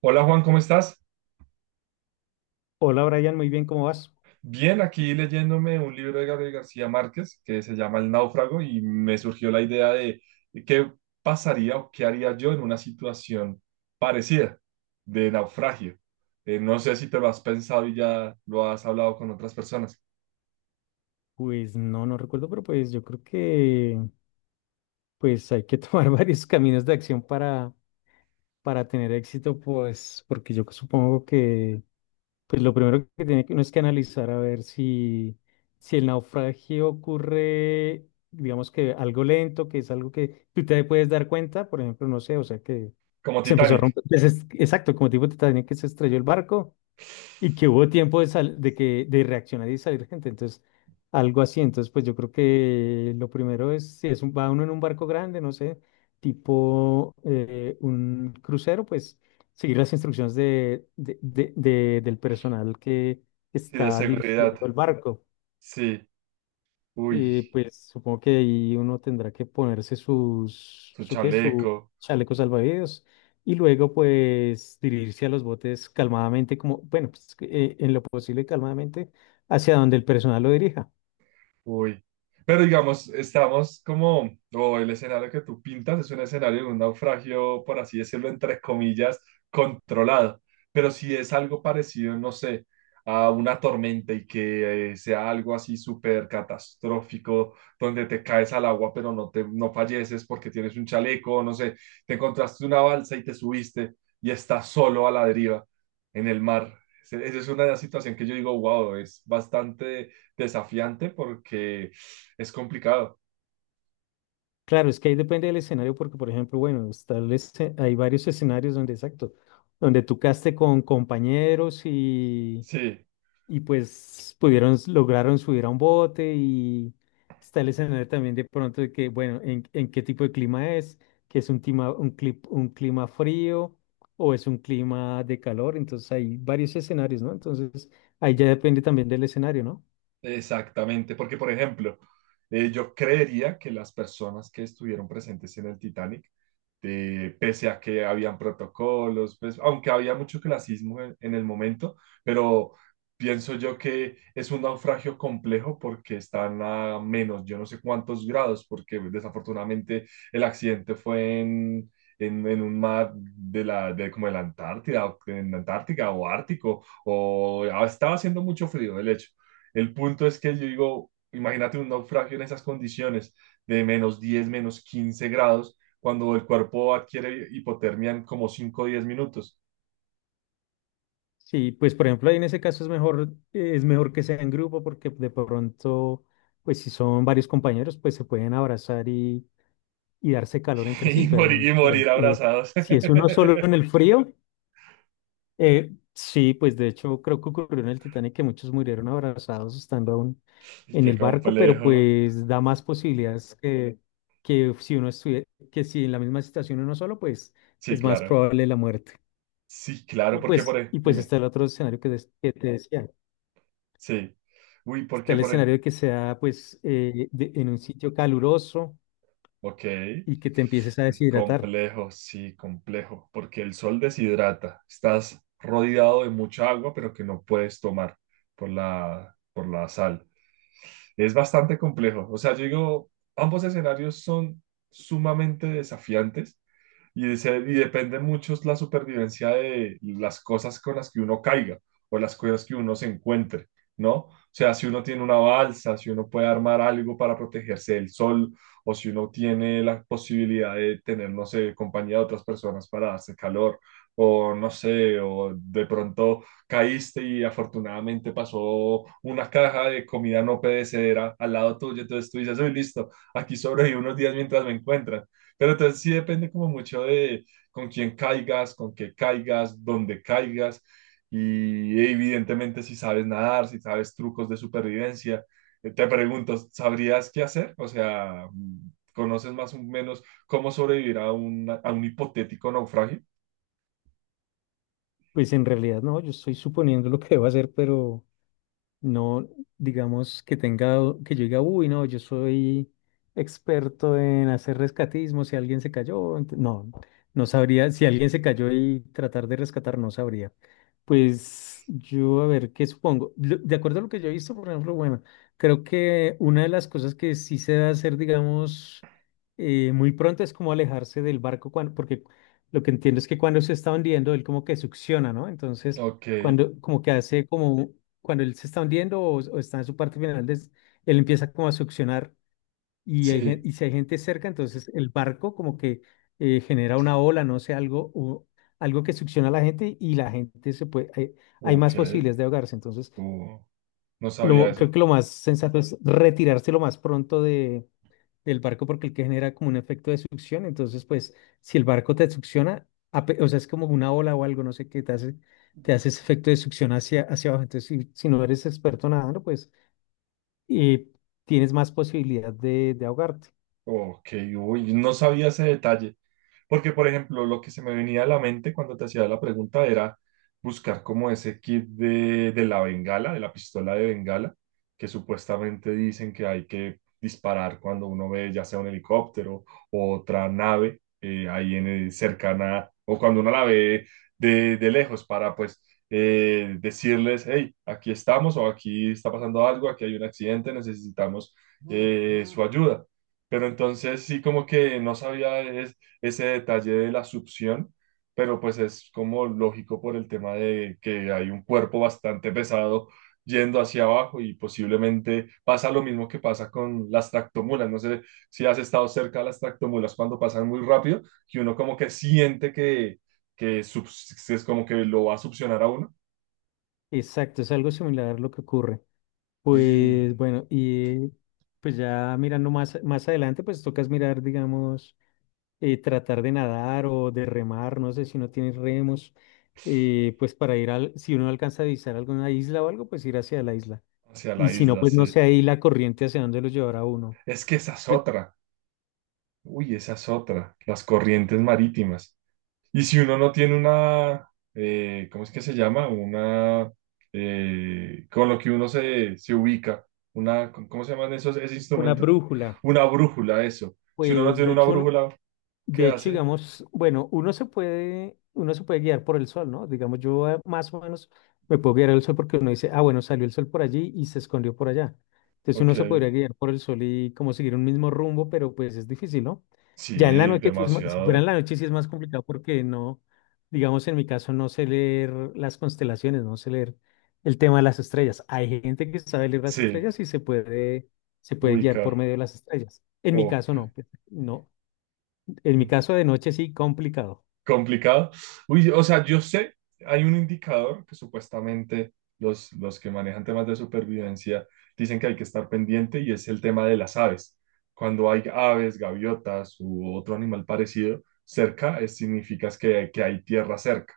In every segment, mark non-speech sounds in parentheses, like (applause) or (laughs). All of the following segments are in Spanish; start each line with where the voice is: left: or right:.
right: Hola Juan, ¿cómo estás?
left: Hola Brian, muy bien, ¿cómo vas?
right: Bien, aquí leyéndome un libro de Gabriel García Márquez que se llama El náufrago y me surgió la idea de qué pasaría o qué haría yo en una situación parecida de naufragio. No sé si te lo has pensado y ya lo has hablado con otras personas,
left: Pues no, no recuerdo, pero pues yo creo que pues hay que tomar (laughs) varios caminos de acción para tener éxito, pues porque yo supongo que pues lo primero que tiene que uno es que analizar a ver si el naufragio ocurre, digamos que algo lento, que es algo que tú te puedes dar cuenta, por ejemplo, no sé, o sea que
right: como
left: se empezó a
right: Titanic,
left: romper, pues, exacto, como tipo te que se estrelló el barco y que hubo tiempo de, de reaccionar y salir gente. Entonces, algo así. Entonces, pues yo creo que lo primero es, si es un, va uno en un barco grande, no sé, tipo un crucero, pues seguir las instrucciones del personal que
right: sí, de
left: está
right: seguridad,
left: dirigiendo el barco.
right: sí, uy,
left: Y pues supongo que ahí uno tendrá que ponerse sus,
right: su
left: su qué, su
right: chaleco,
left: chaleco salvavidas y luego pues dirigirse a los botes calmadamente, como, bueno, pues, que, en lo posible calmadamente hacia donde el personal lo dirija.
right: uy. Pero digamos, estamos como, o el escenario que tú pintas es un escenario de un naufragio, por así decirlo, entre comillas, controlado. Pero si es algo parecido, no sé, a una tormenta y que sea algo así súper catastrófico, donde te caes al agua pero no te, no falleces porque tienes un chaleco, no sé, te encontraste una balsa y te subiste y estás solo a la deriva en el mar. Esa es una situación que yo digo, wow, es bastante desafiante porque es complicado.
left: Claro, es que ahí depende del escenario porque, por ejemplo, bueno, está hay varios escenarios donde, exacto, donde tú caste con compañeros y
right: Sí,
left: y pues pudieron, lograron subir a un bote y está el escenario también de pronto de que, bueno, en qué tipo de clima es, que es un clima, un clima frío o es un clima de calor, entonces hay varios escenarios, ¿no? Entonces ahí ya depende también del escenario, ¿no?
right: exactamente, porque por ejemplo, yo creería que las personas que estuvieron presentes en el Titanic, pese a que habían protocolos, pues, aunque había mucho clasismo en el momento, pero pienso yo que es un naufragio complejo porque están a menos, yo no sé cuántos grados, porque desafortunadamente el accidente fue en... en un mar de la, de la Antártida, en Antártica o Ártico, o estaba haciendo mucho frío, de hecho. El punto es que yo digo, imagínate un naufragio en esas condiciones de menos 10, menos 15 grados, cuando el cuerpo adquiere hipotermia en como 5 o 10 minutos.
left: Sí, pues por ejemplo, ahí en ese caso es mejor que sea en grupo porque de pronto, pues si son varios compañeros, pues se pueden abrazar y darse calor
right: (laughs)
left: entre sí,
right: Y morir,
left: pero
right: y
left: por
right: morir
left: ejemplo,
right: abrazados.
left: si es uno solo en
right: (laughs)
left: el frío, sí, pues de hecho creo que ocurrió en el Titanic que muchos murieron abrazados estando aún
right: Y
left: en
right: qué
left: el barco, pero
right: complejo.
left: pues da más posibilidades que si uno estuviera, que si en la misma situación uno solo, pues
right: Sí,
left: es más
right: claro.
left: probable la muerte.
right: Sí, claro, porque por ahí,
left: Y pues
right: dime.
left: está el otro escenario que te decía.
right: Sí. Uy, ¿por
left: Está
right: qué
left: el
right: por ahí?
left: escenario de que sea pues en un sitio caluroso
right: Ok.
left: y que te empieces a
right: Uy,
left: deshidratar.
right: complejo, sí, complejo, porque el sol deshidrata. Estás rodeado de mucha agua, pero que no puedes tomar por la sal. Es bastante complejo. O sea, yo digo, ambos escenarios son sumamente desafiantes y, y depende mucho la supervivencia de las cosas con las que uno caiga o las cosas que uno se encuentre, ¿no? O sea, si uno tiene una balsa, si uno puede armar algo para protegerse del sol, o si uno tiene la posibilidad de tener, no sé, compañía de otras personas para darse calor, o no sé, o de pronto caíste y afortunadamente pasó una caja de comida no perecedera al lado tuyo, entonces tú dices, uy, listo, aquí sobrevivo unos días mientras me encuentran. Pero entonces sí depende como mucho de con quién caigas, con qué caigas, dónde caigas. Y evidentemente si sabes nadar, si sabes trucos de supervivencia, te pregunto, ¿sabrías qué hacer? O sea, ¿conoces más o menos cómo sobrevivir a un hipotético naufragio?
left: Pues en realidad no, yo estoy suponiendo lo que debo hacer, pero no, digamos que tenga, que yo diga, uy, no, yo soy experto en hacer rescatismo, si alguien se cayó, no, no sabría, si alguien se cayó y tratar de rescatar, no sabría. Pues yo, a ver, ¿qué supongo? De acuerdo a lo que yo he visto, por ejemplo, bueno, creo que una de las cosas que sí se debe hacer, digamos, muy pronto es como alejarse del barco, cuando, porque lo que entiendo es que cuando se está hundiendo, él como que succiona, ¿no? Entonces,
right: Ok,
left: cuando como que hace como cuando él se está hundiendo o está en su parte final, él empieza como a succionar y,
right: sí.
left: y si hay gente cerca, entonces el barco como que genera una ola, no sé, algo, o algo que succiona a la gente y la gente se puede, hay
right: Ok,
left: más posibilidades de ahogarse. Entonces,
right: oh, no sabía
left: lo, creo
right: eso.
left: que lo más sensato es retirarse lo más pronto de, del barco porque el que genera como un efecto de succión, entonces pues si el barco te succiona, o sea, es como una ola o algo, no sé qué te hace ese efecto de succión hacia abajo. Entonces, si, si no eres experto nadando, pues y tienes más posibilidad de ahogarte.
right: Ok, uy, no sabía ese detalle. Porque, por ejemplo, lo que se me venía a la mente cuando te hacía la pregunta era buscar como ese kit de la bengala, de la pistola de bengala, que supuestamente dicen que hay que disparar cuando uno ve ya sea un helicóptero o otra nave ahí en cercana, o cuando uno la ve de lejos para pues decirles, hey, aquí estamos o aquí está pasando algo, aquí hay un accidente, necesitamos su ayuda. Pero entonces sí como que no sabía ese detalle de la succión, pero pues es como lógico por el tema de que hay un cuerpo bastante pesado yendo hacia abajo y posiblemente pasa lo mismo que pasa con las tractomulas. No sé si has estado cerca de las tractomulas cuando pasan muy rápido, que uno como que siente que, es como que lo va a succionar a uno
left: Exacto, es algo similar a lo que ocurre.
right: y
left: Pues bueno, y pues ya mirando más adelante, pues tocas mirar, digamos, tratar de nadar o de remar, no sé si no tienes remos, pues para ir al, si uno alcanza a visitar alguna isla o algo, pues ir hacia la isla.
right: hacia la
left: Y si no,
right: isla,
left: pues no
right: sí.
left: sé ahí la corriente hacia dónde lo llevará uno.
right: Es que esa es
left: Pues,
right: otra. Uy, esa es otra. Las corrientes marítimas. Y si uno no tiene una, ¿cómo es que se llama? Una, con lo que uno se, se ubica, una, ¿cómo se llaman esos, ese
left: una
right: instrumento?
left: brújula.
right: Una brújula, eso. Si uno no
left: Pues
right: tiene
left: de
right: una
left: hecho,
right: brújula, ¿qué
left: de hecho,
right: hace?
left: digamos, bueno, uno se puede guiar por el sol, ¿no? Digamos, yo más o menos me puedo guiar el sol porque uno dice, ah, bueno, salió el sol por allí y se escondió por allá. Entonces
right: Ok,
left: uno se podría guiar por el sol y como seguir un mismo rumbo, pero pues es difícil, ¿no? Ya en la
right: sí,
left: noche, sí es si fuera en
right: demasiado,
left: la noche sí es más complicado porque no, digamos, en mi caso no sé leer las constelaciones, no sé leer el tema de las estrellas. Hay gente que sabe leer las
right: sí,
left: estrellas y se puede guiar
right: ubicar,
left: por medio de las estrellas. En mi caso
right: ok.
left: no, pues, no. En mi
right: Mm.
left: caso de noche sí, complicado.
right: Complicado. Uy, o sea, yo sé, hay un indicador que supuestamente los que manejan temas de supervivencia dicen que hay que estar pendiente y es el tema de las aves. Cuando hay aves, gaviotas u otro animal parecido cerca, significa es que hay tierra cerca.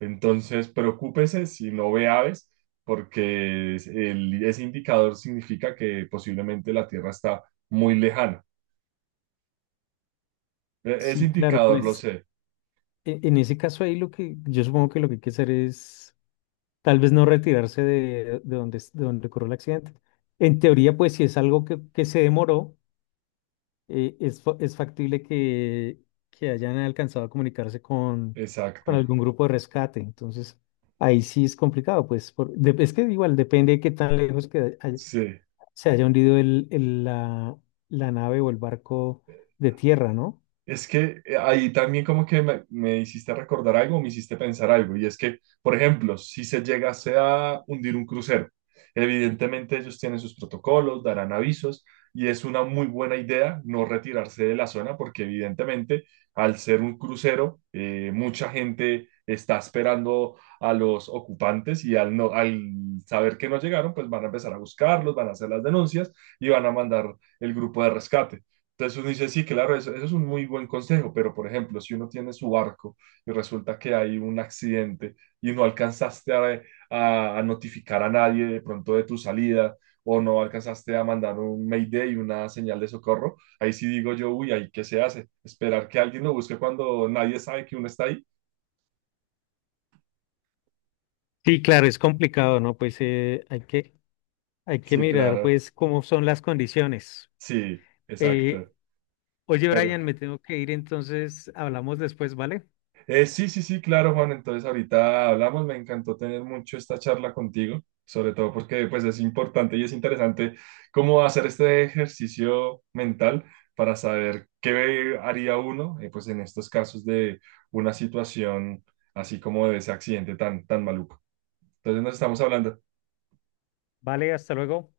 right: Entonces, preocúpese si no ve aves, porque ese indicador significa que posiblemente la tierra está muy lejana. Ese
left: Sí, claro,
right: indicador lo
left: pues
right: sé,
left: en ese caso ahí lo que yo supongo que lo que hay que hacer es tal vez no retirarse de donde, de donde ocurrió el accidente. En teoría, pues si es algo que se demoró, es, es factible que hayan alcanzado a comunicarse con
right: exacto.
left: algún grupo de rescate. Entonces, ahí sí es complicado, pues es que igual depende de qué tan lejos que
right: Sí.
left: se haya hundido la, la nave o el barco de tierra, ¿no?
right: Es que ahí también como que me hiciste recordar algo, me hiciste pensar algo, y es que, por ejemplo, si se llegase a hundir un crucero, evidentemente ellos tienen sus protocolos, darán avisos, y es una muy buena idea no retirarse de la zona, porque evidentemente al ser un crucero, mucha gente está esperando a los ocupantes y al saber que no llegaron, pues van a empezar a buscarlos, van a hacer las denuncias y van a mandar el grupo de rescate. Entonces uno dice, sí, claro, eso es un muy buen consejo, pero por ejemplo, si uno tiene su barco y resulta que hay un accidente y no alcanzaste a, a notificar a nadie de pronto de tu salida o no alcanzaste a mandar un mayday, una señal de socorro, ahí sí digo yo, uy, ahí qué se hace, esperar que alguien lo busque cuando nadie sabe que uno está ahí.
left: Sí, claro, es complicado, ¿no? Pues hay que
right: Sí,
left: mirar,
right: claro,
left: pues, cómo son las condiciones.
right: sí,
left: Eh,
right: exacto,
left: oye,
right: pero
left: Brian, me tengo que ir, entonces hablamos después, ¿vale?
right: Sí, sí, sí, claro, Juan. Entonces ahorita hablamos. Me encantó tener mucho esta charla contigo, sobre todo porque pues es importante y es interesante cómo hacer este ejercicio mental para saber qué haría uno pues en estos casos de una situación así como de ese accidente tan, tan maluco. Entonces nos estamos hablando.
left: Vale, hasta luego.